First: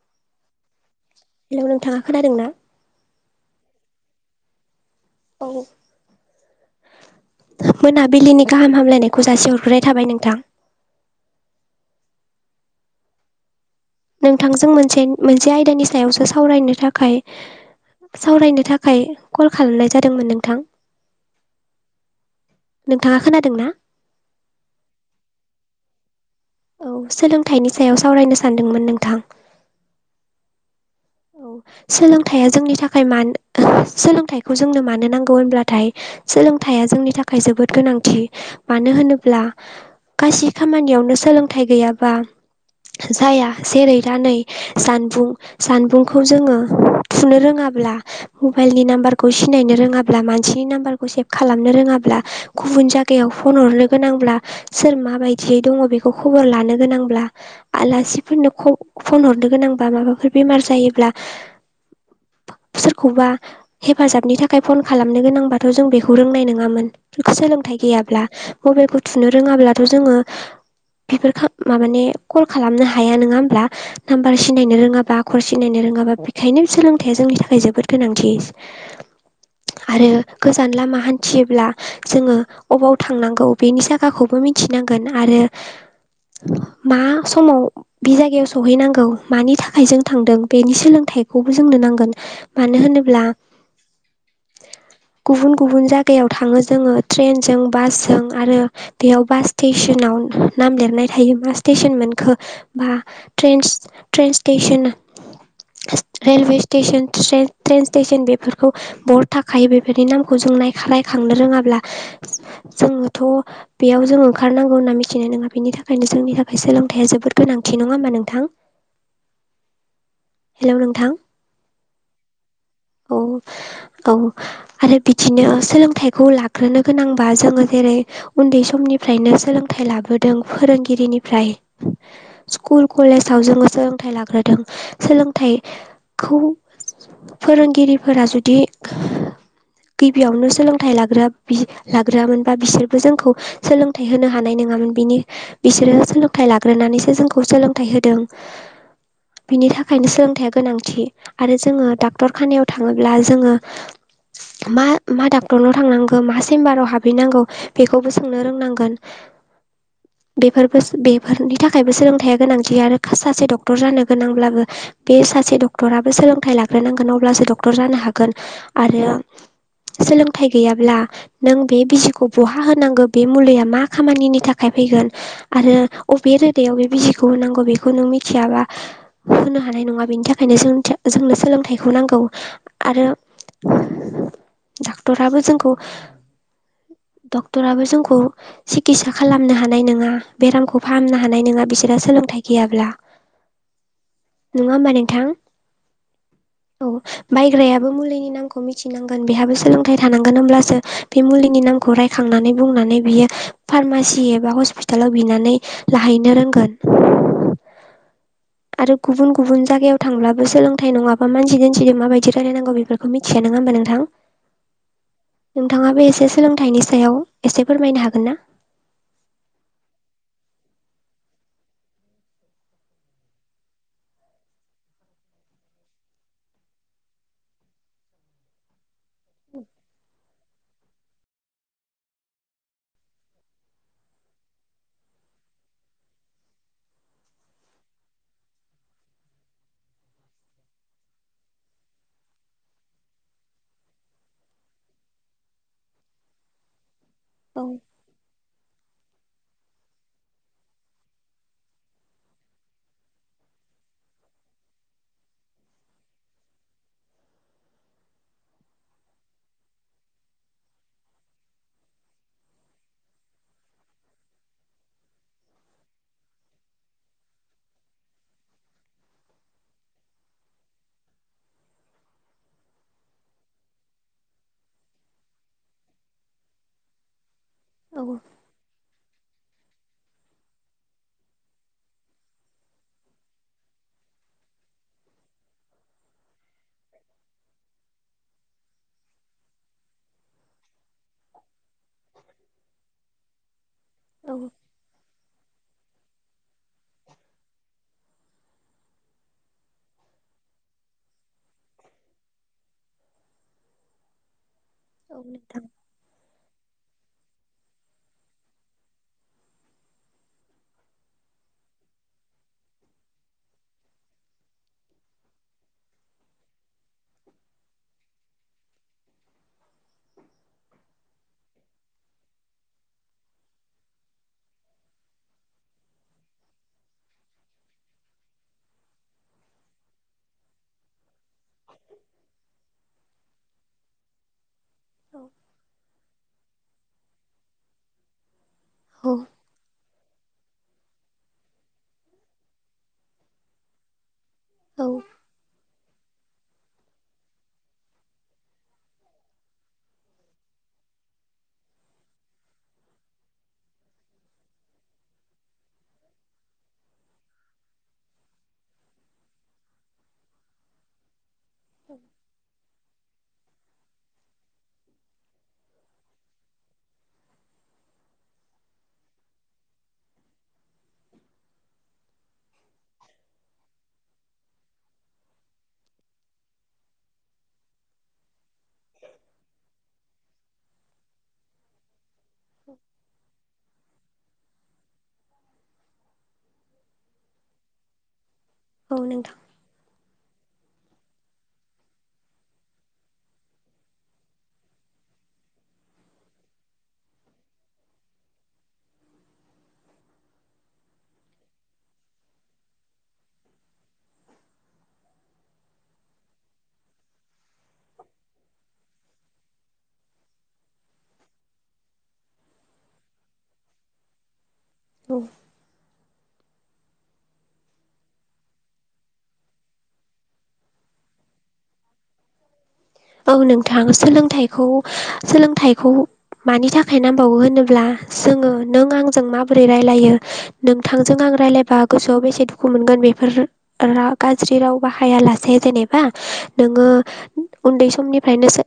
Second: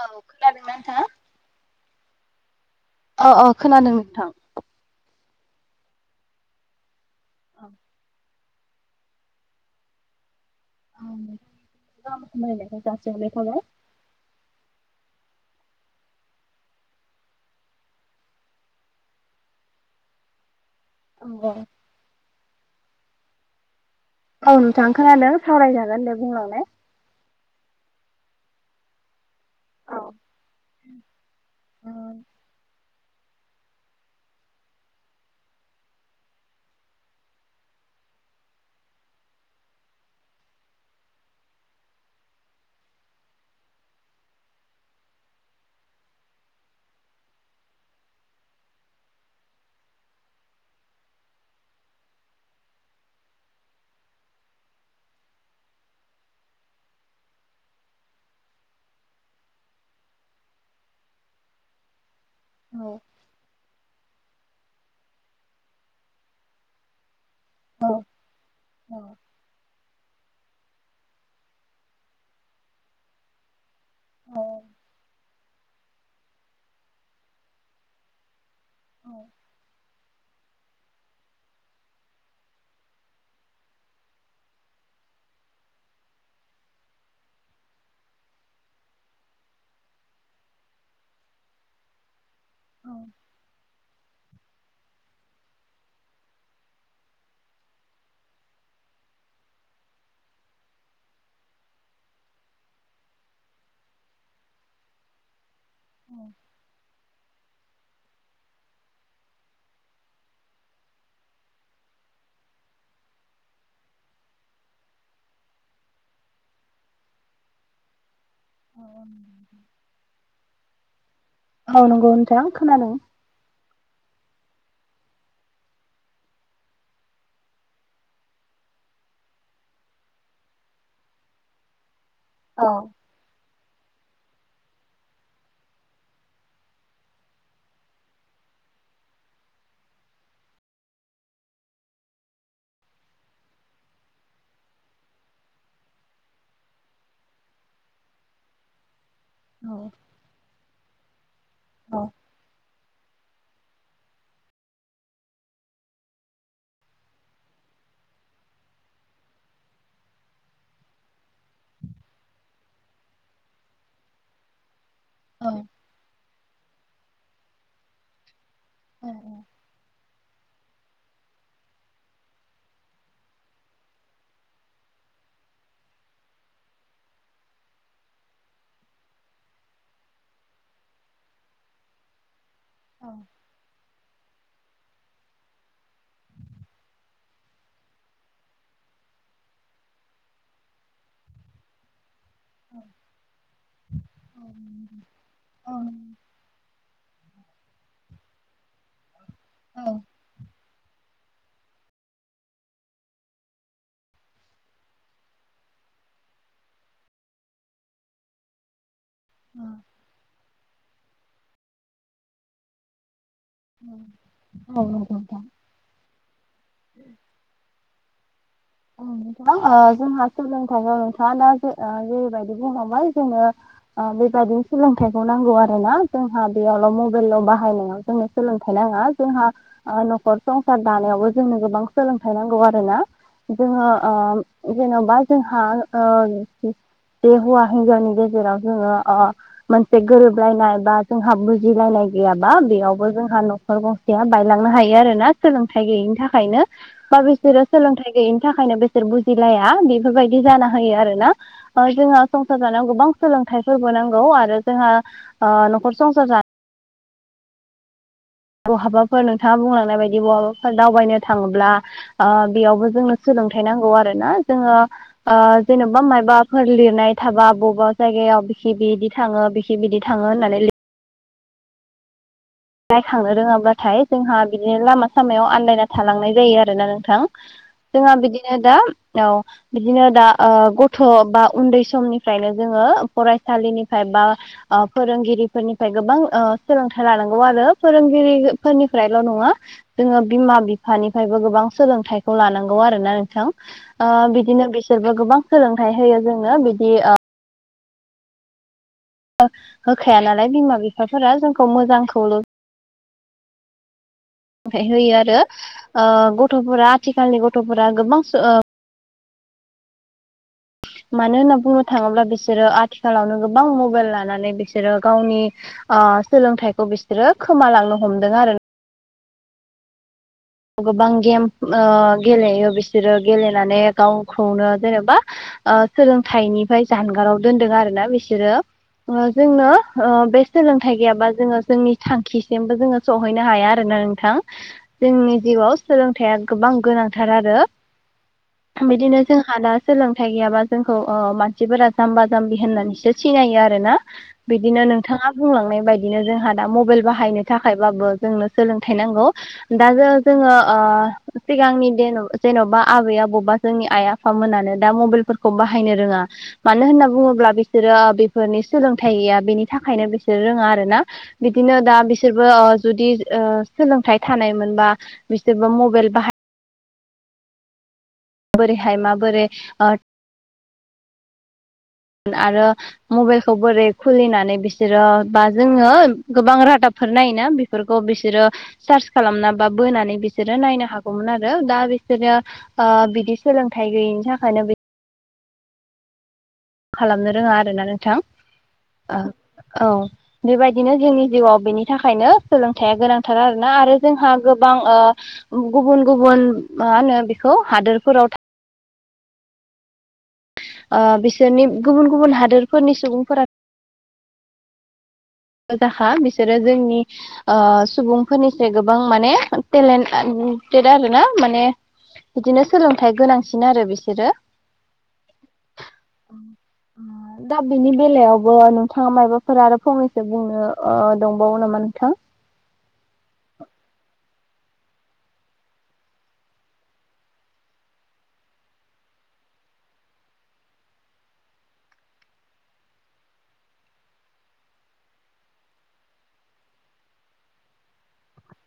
औ खोनादोंना नोंथाङा? हेल' नोंथाङा खोनादों ना अ अ खोनादों नोंथां औ मोनाबिलिनि गाहाम हामलायनायखौ जासि हरग्रोनाय थाबाय नोंथां औ हामलायनायखौ जासिहरनाय थाबाय नोंथांजों मोनसे मोनसे आयदानि सायावसो सावरायनो थाखाय सावरायनो थाखाय कल खालामनाय जादोंमोन नोंथां औ नोंथाङा खोनादों ना औ नोंथां खोनादों सावरायजागोन दे बुंलाय औ सोलोंथाइनि सायाव सावरायनो सानदोंमोन नोंथां औ औ सोलोंथाइया जोंनि थाखाय थाखाय मानो सोलोंथाइखौ जोंनो मानो नांगौ होनब्लाथाय सोलोंथाइया जोंनि थाखाय जोबोद गोनां थि मानो होनोब्ला गासै खामानियावनो सोलोंथाइ गैयाबा जाया जेरै दा नै जानबुं जानबुं खौ जोङो थुनो रोङाब्ला मबाइलनि नाम्बारखौ सिनायनो रोङाब्ला मानसिनि नाम्बारखौ सेभ खालामनो रोङाब्ला गुबुन जायगायाव फन हरनो गोनांब्ला सोर माबायदियै दंङ बेखौ खबर लानो गोनांब्ला आलासि फोरनो फन हरनो गोनांबा माबाफोर बेमार जायो ब्ला सोरखौबा हेफाजाबनि थाखाय फन खालामनो गोनांबाथ' जों बेखौ रोंनाय नङामोन सोलोंथाइ गैयाब्ला मबाइलखौ थुनो रोङाब्लाथ' जोङो बेफोर माबानि कल खालामनो हाया नङा होमब्ला नाम्बार सिनायनो रोङाबा सिनायनो रोङाबा बेखायनो सोलोंथाइया जोंनि थाखाय जोबोद गोनांथि औ ओ गोजान लामा हान्थियोब्ला जोङो अबाव थांनांगौ बेनि जायगाखौबो मिथिनांगोन आरो मा समाव बे जायगायाव सहैनांगौ मानि थाखाय जों थांदों बेनि सोलोंथायखौबो जोंनो नांगोन मानो होनोब्ला गुबुन गुबुन जायगायाव थाङो जोङो ट्रेनजों बासजों आरो बेयाव बास स्टेसन आव नाम लिरनाय थायोबा स्टेसन मोनखो बा ट्रेन स्टेसन रेलवे स्टेसन ट्रे ट्रेन स्टेसन बेफोरखौ बरड थाखायो बेफोरनि नामखौ जों नायखा नायखांनो रोङाब्ला जोङोथ' बेयाव जों ओंखारनांगौ होनना मिथिनाय नङा बेनि थाखायनो जोंनि थाखाय सोलोंथाइया जोबोद गोनां थि नङा होमबा नोंथां? [unintelligible] हेल' नोंथां। औ नंगौ नोंथां खोनादों। औ औ आरो बिदिनो सोलोंथाइखौ लाग्रोनो गोनांबा जोङो जेरै उन्दै समनि निफ्रायनो सोलोंथाइ लाबोदों फोरोंगिरिनिफ्राय औ स्कुल कलेजाव जोङो सोलोंथाइ लाग्रोदों। सोलोंथाइ खौ फोरोंगिरिफोरा जुदि गिबियावनो सोलोंथाइ लाग्रोआ बि लाग्रोयामोनबा बिसोरबो जोंखौ सोलोंथाइ होनो हानाय नङामोन बिनि बिसोरो सोलोंथाइ लाग्रोनानैसो जोंखौ सोलोंथाइ होदों। बिनि औ थाखायनो सोलोंथाइया गोनांथि आरो जोङो औ डाक्टार खानायाव थाङोब्ला जोङो मा मा डाक्टरनाव थांनांगौ मा चेम्बाराव हाबहैनांगौ बेखौबो सोंनो रोंनांगोन। बेफोरबो बेफोरनि थाखायबो सोलोंथाइया गोनांथि आरो सासे डक - टर जानो गोनांब्लाबो बे औ सासे डक्टराबो सोलों थाइ लाग्रोनांगोन अब्लासो डक्टर जानो हागोन आरो सोलों थाइ गैयाब्ला नों बे बिजिखौ बहा होनांगौ बे मुलिया मा खामानिनि थाखाय फैगोन आरो अबे रोदायाव बे बिजिखौ होनांगौ बेखौ नों मि थियाबा होनो हानाय नङा। बेनि थाखायनो जों जोंनो सोलोंथाइखौ नांगौ औ आरो डक्टराबो जोंखौ डक्टराबो जोंखौ सिकितसा खालामनो हानाय नङा बेरामखौ फाहामनो हानाय नङा बिसोरहा सोलोंथाइ गैयाब्ला। नङा होमबा नोंथां औ [unintelligible] बायग्रायाबो मुलिनि नामखौ मिथिनांगोन बेहाबो सोलोंथाइ थानांगोन होनब्लासो बे मुलिनि नामखौ रायखांनानै बुंनानै बियो फार्मासि एबा हस्पितालाव बिनानै लायनो रोंगोन आरो गुबुन गुबुन जायगायाव थांब्लाबो सोलों थाइ नङाबा मानसि दोमसिजों माबायदि रायलायनांगौ बेफोरखौ मि थिया नङा होमबा नोंथां? नंगौ नोंथां। नोंथाङाबो एसे सोलोंथाइनि सायाव एसे फोरमायनो हा गोनना? औ नोंथां ओ जोंहा सोलोंथायाव नोंथाङा दा जा ओ जेरैबायदि बुंलांबाय जोंङो ओ बेबादिनो सोलोंथाइखौ नांगौ आरो ना जोंहा बेयावल मबाइलल बाहायनायाव जोंनो सोलोंथाइ नाङा जोंहा ओ नखर संसार दानायावबो जोंनो गोबां सोलोंथाइ नांगौ आरो ना? जोङो ओ जेनबा जोंहा ओ बे हौवा हिनजावनि गेजेराव जोङो ओ मोनसे गोरोबलायनाय बा जोंहा बुजिलायनाय गैयाबा बेयावबो जोंहा नखर गंसेया बायलांनो हायो आरोना सोलोंथाइ गैयैनि थाखायनो बा औ बिसोरो सोलोंथाइ गैयिनि थाखायनो बिसोर बुजिलाया बेफोरबायदि जाना होयो आरोना। जोंहा संसार जानायाव गोबां सोलोंथाइफोरबो नांगौ आरो जोंहा ओ नखर संसार जा बहाबाफोर नोंथाङा बुंलांनाय बायदि बहाबाफोर दावबायनो थाङोब्ला आ बेयावबो जोंनो सो लोंथाइ नांगौ आरोना। जोङो ओ जेनबा माबाफोर लिरनाय थाबा बबेबा जायगा याव बिखि बिदि थाङो बिखि बिदि थाङो होननानै लिर नायखांनो रोङाब्लाथाय जोंहा बिदिनो लामा सामायाव आन्दायना थालांनाय जायो आरोना नोंथां। औ जोंहा बिदिनो दा औ बिदिनो दा ओ गथ' बा उन्दै समनिफ्रायनो जोङो फरायसालिनिफ्राय बा ओ फोरोंगिरिफोरनि गोबां ओ सोलोंथाइ लानां गौ आरो फोरोंगिरि फोरनिफ्रायल नङा जोङो बिमा बिफानिफ्रायबो गोबां सोलोंथाइखौ लानांगौ आरो ना नोंथां। आ औ बिदिनो बिसोरबो गोबां सोलोंथाइ होयो जोंनो बिदि आ होखाया नालाय बिमा बिफाफोरा जोंखौ मोजांखौल ओमफ्राय होयो औ आरो नोंथां ओ गथ'फोरा आथिखालनि गथ'फोरा गोबां ओ मानो होनना बुंनो थाङोब्ला बिसोरो आथिखालावनो गोबां मबाइल लानानै बिसोरो गावनि आ सोलोंथाइखौ बिसोरो खोमालांनो हमदों आरो [inaudible] गोबां गेम ओ गेलेयो बिसोरो गेलेनानै गावखौनो जेनेबा ओ सोलोंथाइनिफ्राय जानगाराव दोनदों आरो ना बिसोरो जोंनो ओ बे सोलोंथाइ गैयाबा जोङो जोंनि थांखिसिमबो जोङो सहैनो हाया आरोना नोंथां जोंनि औ जिउआव सोलोंथाइया गोबां गोनांथार आरो बिदिनो जोंहा दा सोलोंथाइ गैयाबा जोंखौ मानसिफोरा जाम्बा जाम्बि होननानैसो सिनायो आरो ना बिदिनो औ नोंथाङा बुंलांनाय बायदि बिदिनो जोंहा दा मबाइल बाहायनो थाखायबाबो जोंनो सोलोंथाइ नांगौ दा जों जोङो सिगांनिन' जेन'बा आबै आबावबा जोंनि आइ आफामोनानो दा मबाइल फोरखौ बाहायनो रोङा मानो होनना बुङोब्ला बिसोरो बेफोरनि सोलोंथाइ गैया बेनि थाखायनो बिसोर बिसोर रोङा आरो ना बिदिनो दा बिसोरबो जुदि सोलोंथाइ थानायमोनबा बिसोरबा मबाइल बाहाय माबोरैहाय माबोरै आरो मबाइलखौ बोरै खुलिनानै बिसोरो बा जोङो गोबां रादाब फोर नाय ना बेफोरखौ बिसोरो सार्च खालामना बा बोनानै बिसोरो नायनो हागौमोन आरो दा बि बिसोनो बिदि सोलोंथाइ गैयिनि थाखायनो बि खालामनो रोङा आरोना नोंथां औ नोंथां औ बेबायदिनो जोंनि जिउआव बेनि थाखायनो सोलोंथाइया गोनांथार आरोना आरो जोंहा गोबां गुबुन गुबुन मा होनो बेखौ हादोरफोराव थ बिसोरनि गुबुन गुबुन हादोरफोरनि सुबुंफोरा जाखा बिसोरो जोंनि सुबुंफोरनिस गोबां माने टेलेन्ट दे आर ना माने बिदिनो सोलोंथाइ गोनांसिन आरो बिसोरो औ। दा बिनि बेलायावबो नोंथाङा मायबाफोरा आरो फंनै बुंनो दंबावो नामा नोंथां। औ नोंथां सोलोंथाइखौ सोलोंथाइखौ मानि थाखाय नांबावो होनोब्ला जोङो नों आंजों माबोरै रायलायो नोंथांजों आं आं रायलायबा गोसोआव बेसे दुखु मोनगोन बेफोर गाज्रि राव बाहायालासे जेनेबा नोङो उन्दै समनिफ्रायनोसो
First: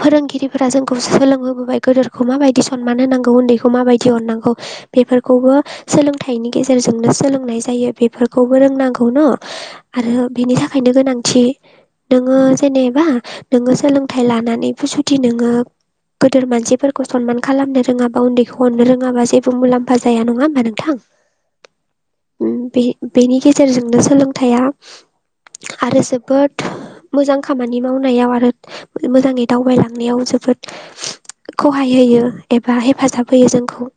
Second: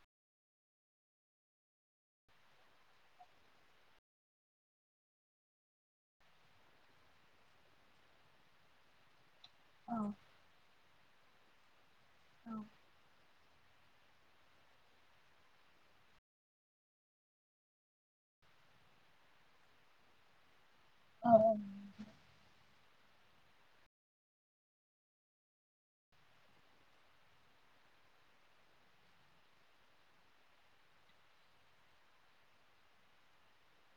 फोरोंगिरिफोरा जोंखौ सोलोंहबोबाय गोदोरखौ माबायदि सनमान होनांगौ उन्दैखौ माबायदि अननांगौ। बेफोरखौबो सोलोंथाइनि गेजेरजोंनो सोलोंनाय जायो बेफोरखौबो रोंनांगौ न' आरो बेनि थाखायनो गोनांथि नोङो जेनेबा नोङो सोलोंथाइ लानानै फसुथि नोङो गोदोर मानसिफोरखौ सनमान खालामनो रोङाबा उन्दैखौ हरनो रोङाबा जेबो मुलाम्फा जाया नङा होमबा नोंथां। औ बेनि गेजेरजोंनो सोलोंथाइया आरो जोबोद मोजां। खामानि मावनायाव आरो मोजाङै दावबायलांनायाव जोबोद खहाय होयो एबा हेफाजाब होयो जोंखौ।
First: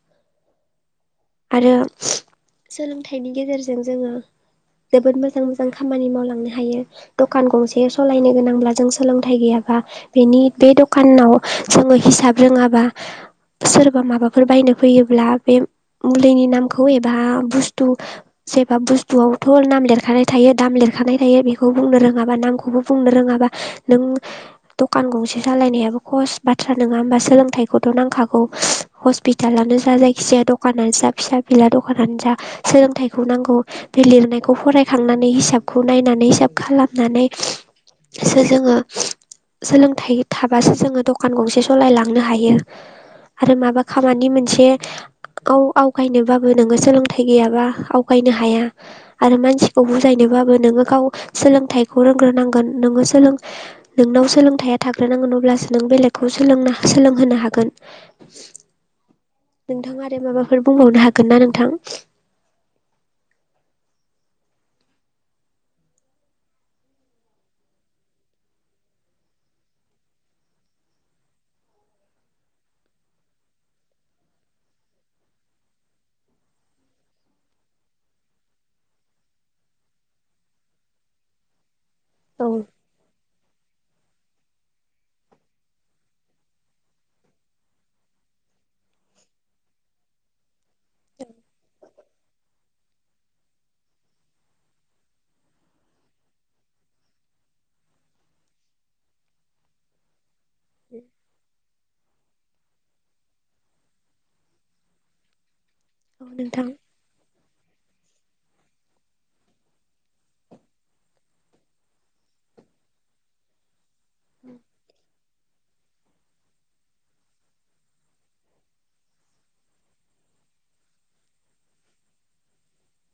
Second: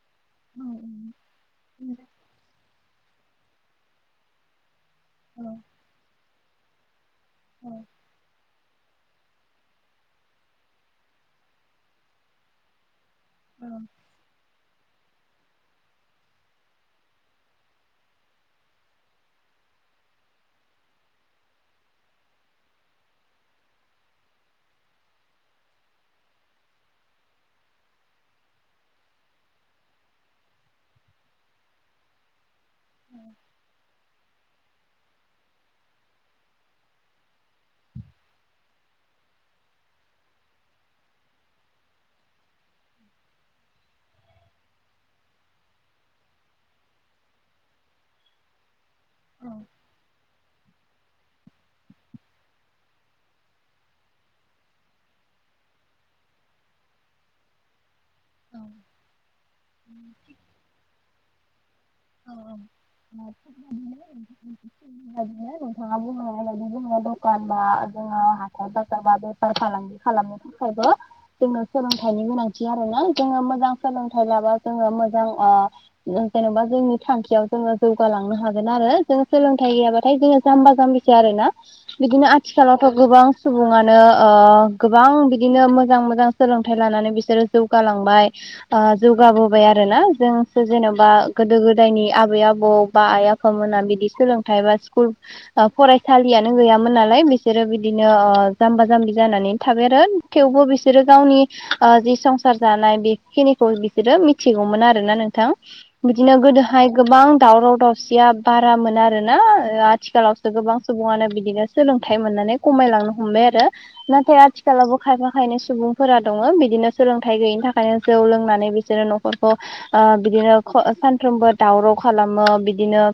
औ। आरो सोलोंथाइनि गेजेरजों जोङो जोबोद मोजां मोजां खामानि मावलांनो हायो दखान गंसे सालायनो नां जों सोलोंथाइ गैयाबा बेनि बे दखानाव जोङो हिसाब रोङाबा सोरबा माबाफोर बायनो फैयोब्ला बे मुलिनि नामखौ एबा बुस्थु जेबा बुस्थुआवथ' नाम लिरखानाय थायो दाम लिर थायो बेखौ बुंनो रोङाबा नामखौबो बुंनो रोङाबा नों दखान गंसे सालायनायाबो खहस बाथ्रा नङा होमबा सोलोंथाइखौथ' नांगौ। खागौ हस्पिटालानो जा, जायखिजाया दखानानो जा, फिसा-फिला दखानानो जा। सोलोंथाइखौ नांगौ बे लिरनाय। खौ फरायखांनानै हिसाबखौ नायनानै हिसाब खालामनानै सो जोङो। सोलोंथाइ थाबासो जोङो दकान गंसे सलायलांनो हायो। आरो माबा खामानि मोनसे। औ आवगायनोबाबो नोङो सोलोंथाइ गैयाबा आवगायनो हाया। आरो मानसिखौ बुजायनोबाबो नोङो गाव सोलोंथाइखौ रोंग्रोनांगोन। नोङो सोलों नोंनाव सोलोंथायाइया थाग्रोनांगोन अब्लासो नों बेलेगखौ सोलोंनो-सोलोंहोनो हागोन। नोंथां आरो माबाफोर बुंबावनो हागोन ना नोंथां? औ-औ। [unintelligible] नोंथाङा बुंलांनाय बादिनो दकान बा। जोंहा हाथाइ-बाजार बा, बेफार-फालांगि खालामनो थाखायबो जोंनो सोलोंथाइनि गोनांथि आरो। जोङो मोजां सोलोंथाइ लाबा जोङो मोजां ओ जेनेबा। जोंनि थांखियाव जोङो जौगालांनो हागोन आरो जों सोलोंथाइ गैयाबाथाय जोङो जाम्बा-जाम्बिसो आरो ना। बिदिनो औ आथिखालावथ' गोबां। सुबुङानो ओ गोबां बिदिनो मोजां-मोजां सोलोंथाइ लानानै बिसोरो जौगालांबाय। ओ जौगाबोबाय आरो ना जोंसो जेन'बा। गोदो-गोदायनि आबै-आबौ बा आइ-आफामोना बिदि सोलोंथाइ बा स्कुल फरायसालियाव। नो गैयामोन नालाय बिसोरो बिदिनो ओ जाम्बा-जाम्बि जानानै थाबाय आरो। थेवबो बिसोरो गावनि। ओ जि संसार जानाय बेखिनिखौ बिसोरो मिथिगौमोन आरो ना नोंथां। औ बिदिनो नोंथां गोदोहाय गोबां। दावराव-दावसिया बारा मोन आरोना आथिखालावसो गोबां सुबुङानो बिदिनो सोलोंथाइ मोनो। खमायलांनो हमबाय आरो नाथाय आथिखालावबो खायफा-खायनै सुबुंफोरा दङ' बिदिनो सोंलोंथाइ। गैयिनि थाखायनो जौ लोंनानै बिसोरो न'खरखौ ओ बिदिनो। ख ओ सानफ्रोमबो दावराव खालामो बिदिनो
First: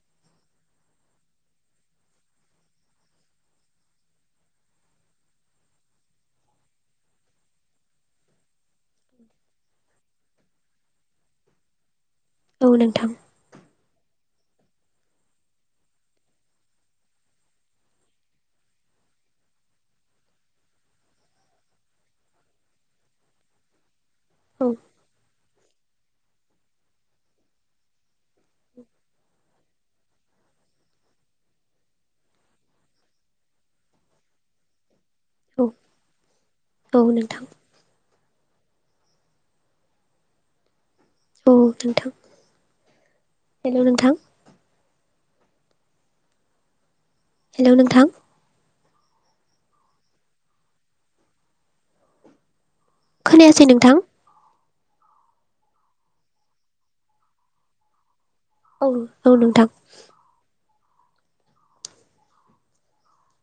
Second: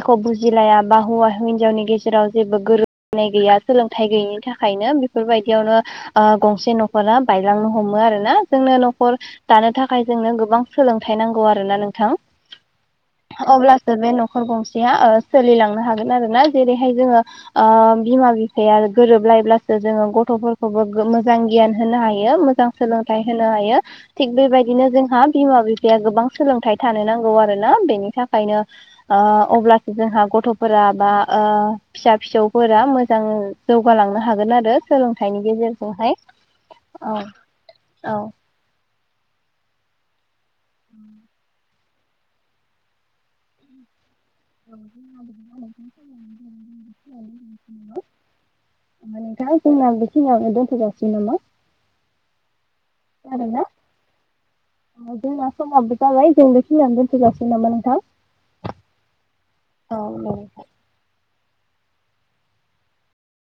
एख' बुजिलायाबा हौवा-हिनजावनि गेजेराव। गेजेराव जेबो गोरोब। नाय गैया सोलोंथाइ गैयिनि थाखायनो बेफोरबायदियावनो गंसे न'खरा ओ बायलांनो हमो। आरोना जोंनो न'खर दानो थाखाय जोंनो गोबां सोलोंथाइ नांगौ आरोना नों। थां औ नोंथां अब्लासो बे न'ख। न'खर गंसेआ ओ सोलिलांनो हागोन आरो ना जेरैहाय जोङो ओ बिमा-बिफाया गोरोब। अब्लासो जोङो गथ'फोरखौबो मोजां गियान होनो हायो मोजां सोलोंथाइ होनो हायो। थिग औ बेबायदिनो जोंहा बिमा-बिफाया गोबां सोलोंथाइ। थानो नांगौ आरो ना बेनि थाखायनो ओ अब्लासो जोंहा गथ'फोरा बा ओ। फिसा-फिसौफोरा मोजां जौगालांनो हागोन आरो। सोलोंथाइनि औ गेजेरजोंहाय औ नोंथां औ-औ। औ नोंथां हेलौ! नोंथां। [inaudible] हेल' नोंथां जोंना बेखिनियावनो दोनथ'जासिगोन नामा? जादोंना खोनायासै नोंथां? जोंना समाबो जाबाय जों बे खिनियावनो दोनथ'जासिगोन नामा नोंथां? औ-औ नोंथां। औ औ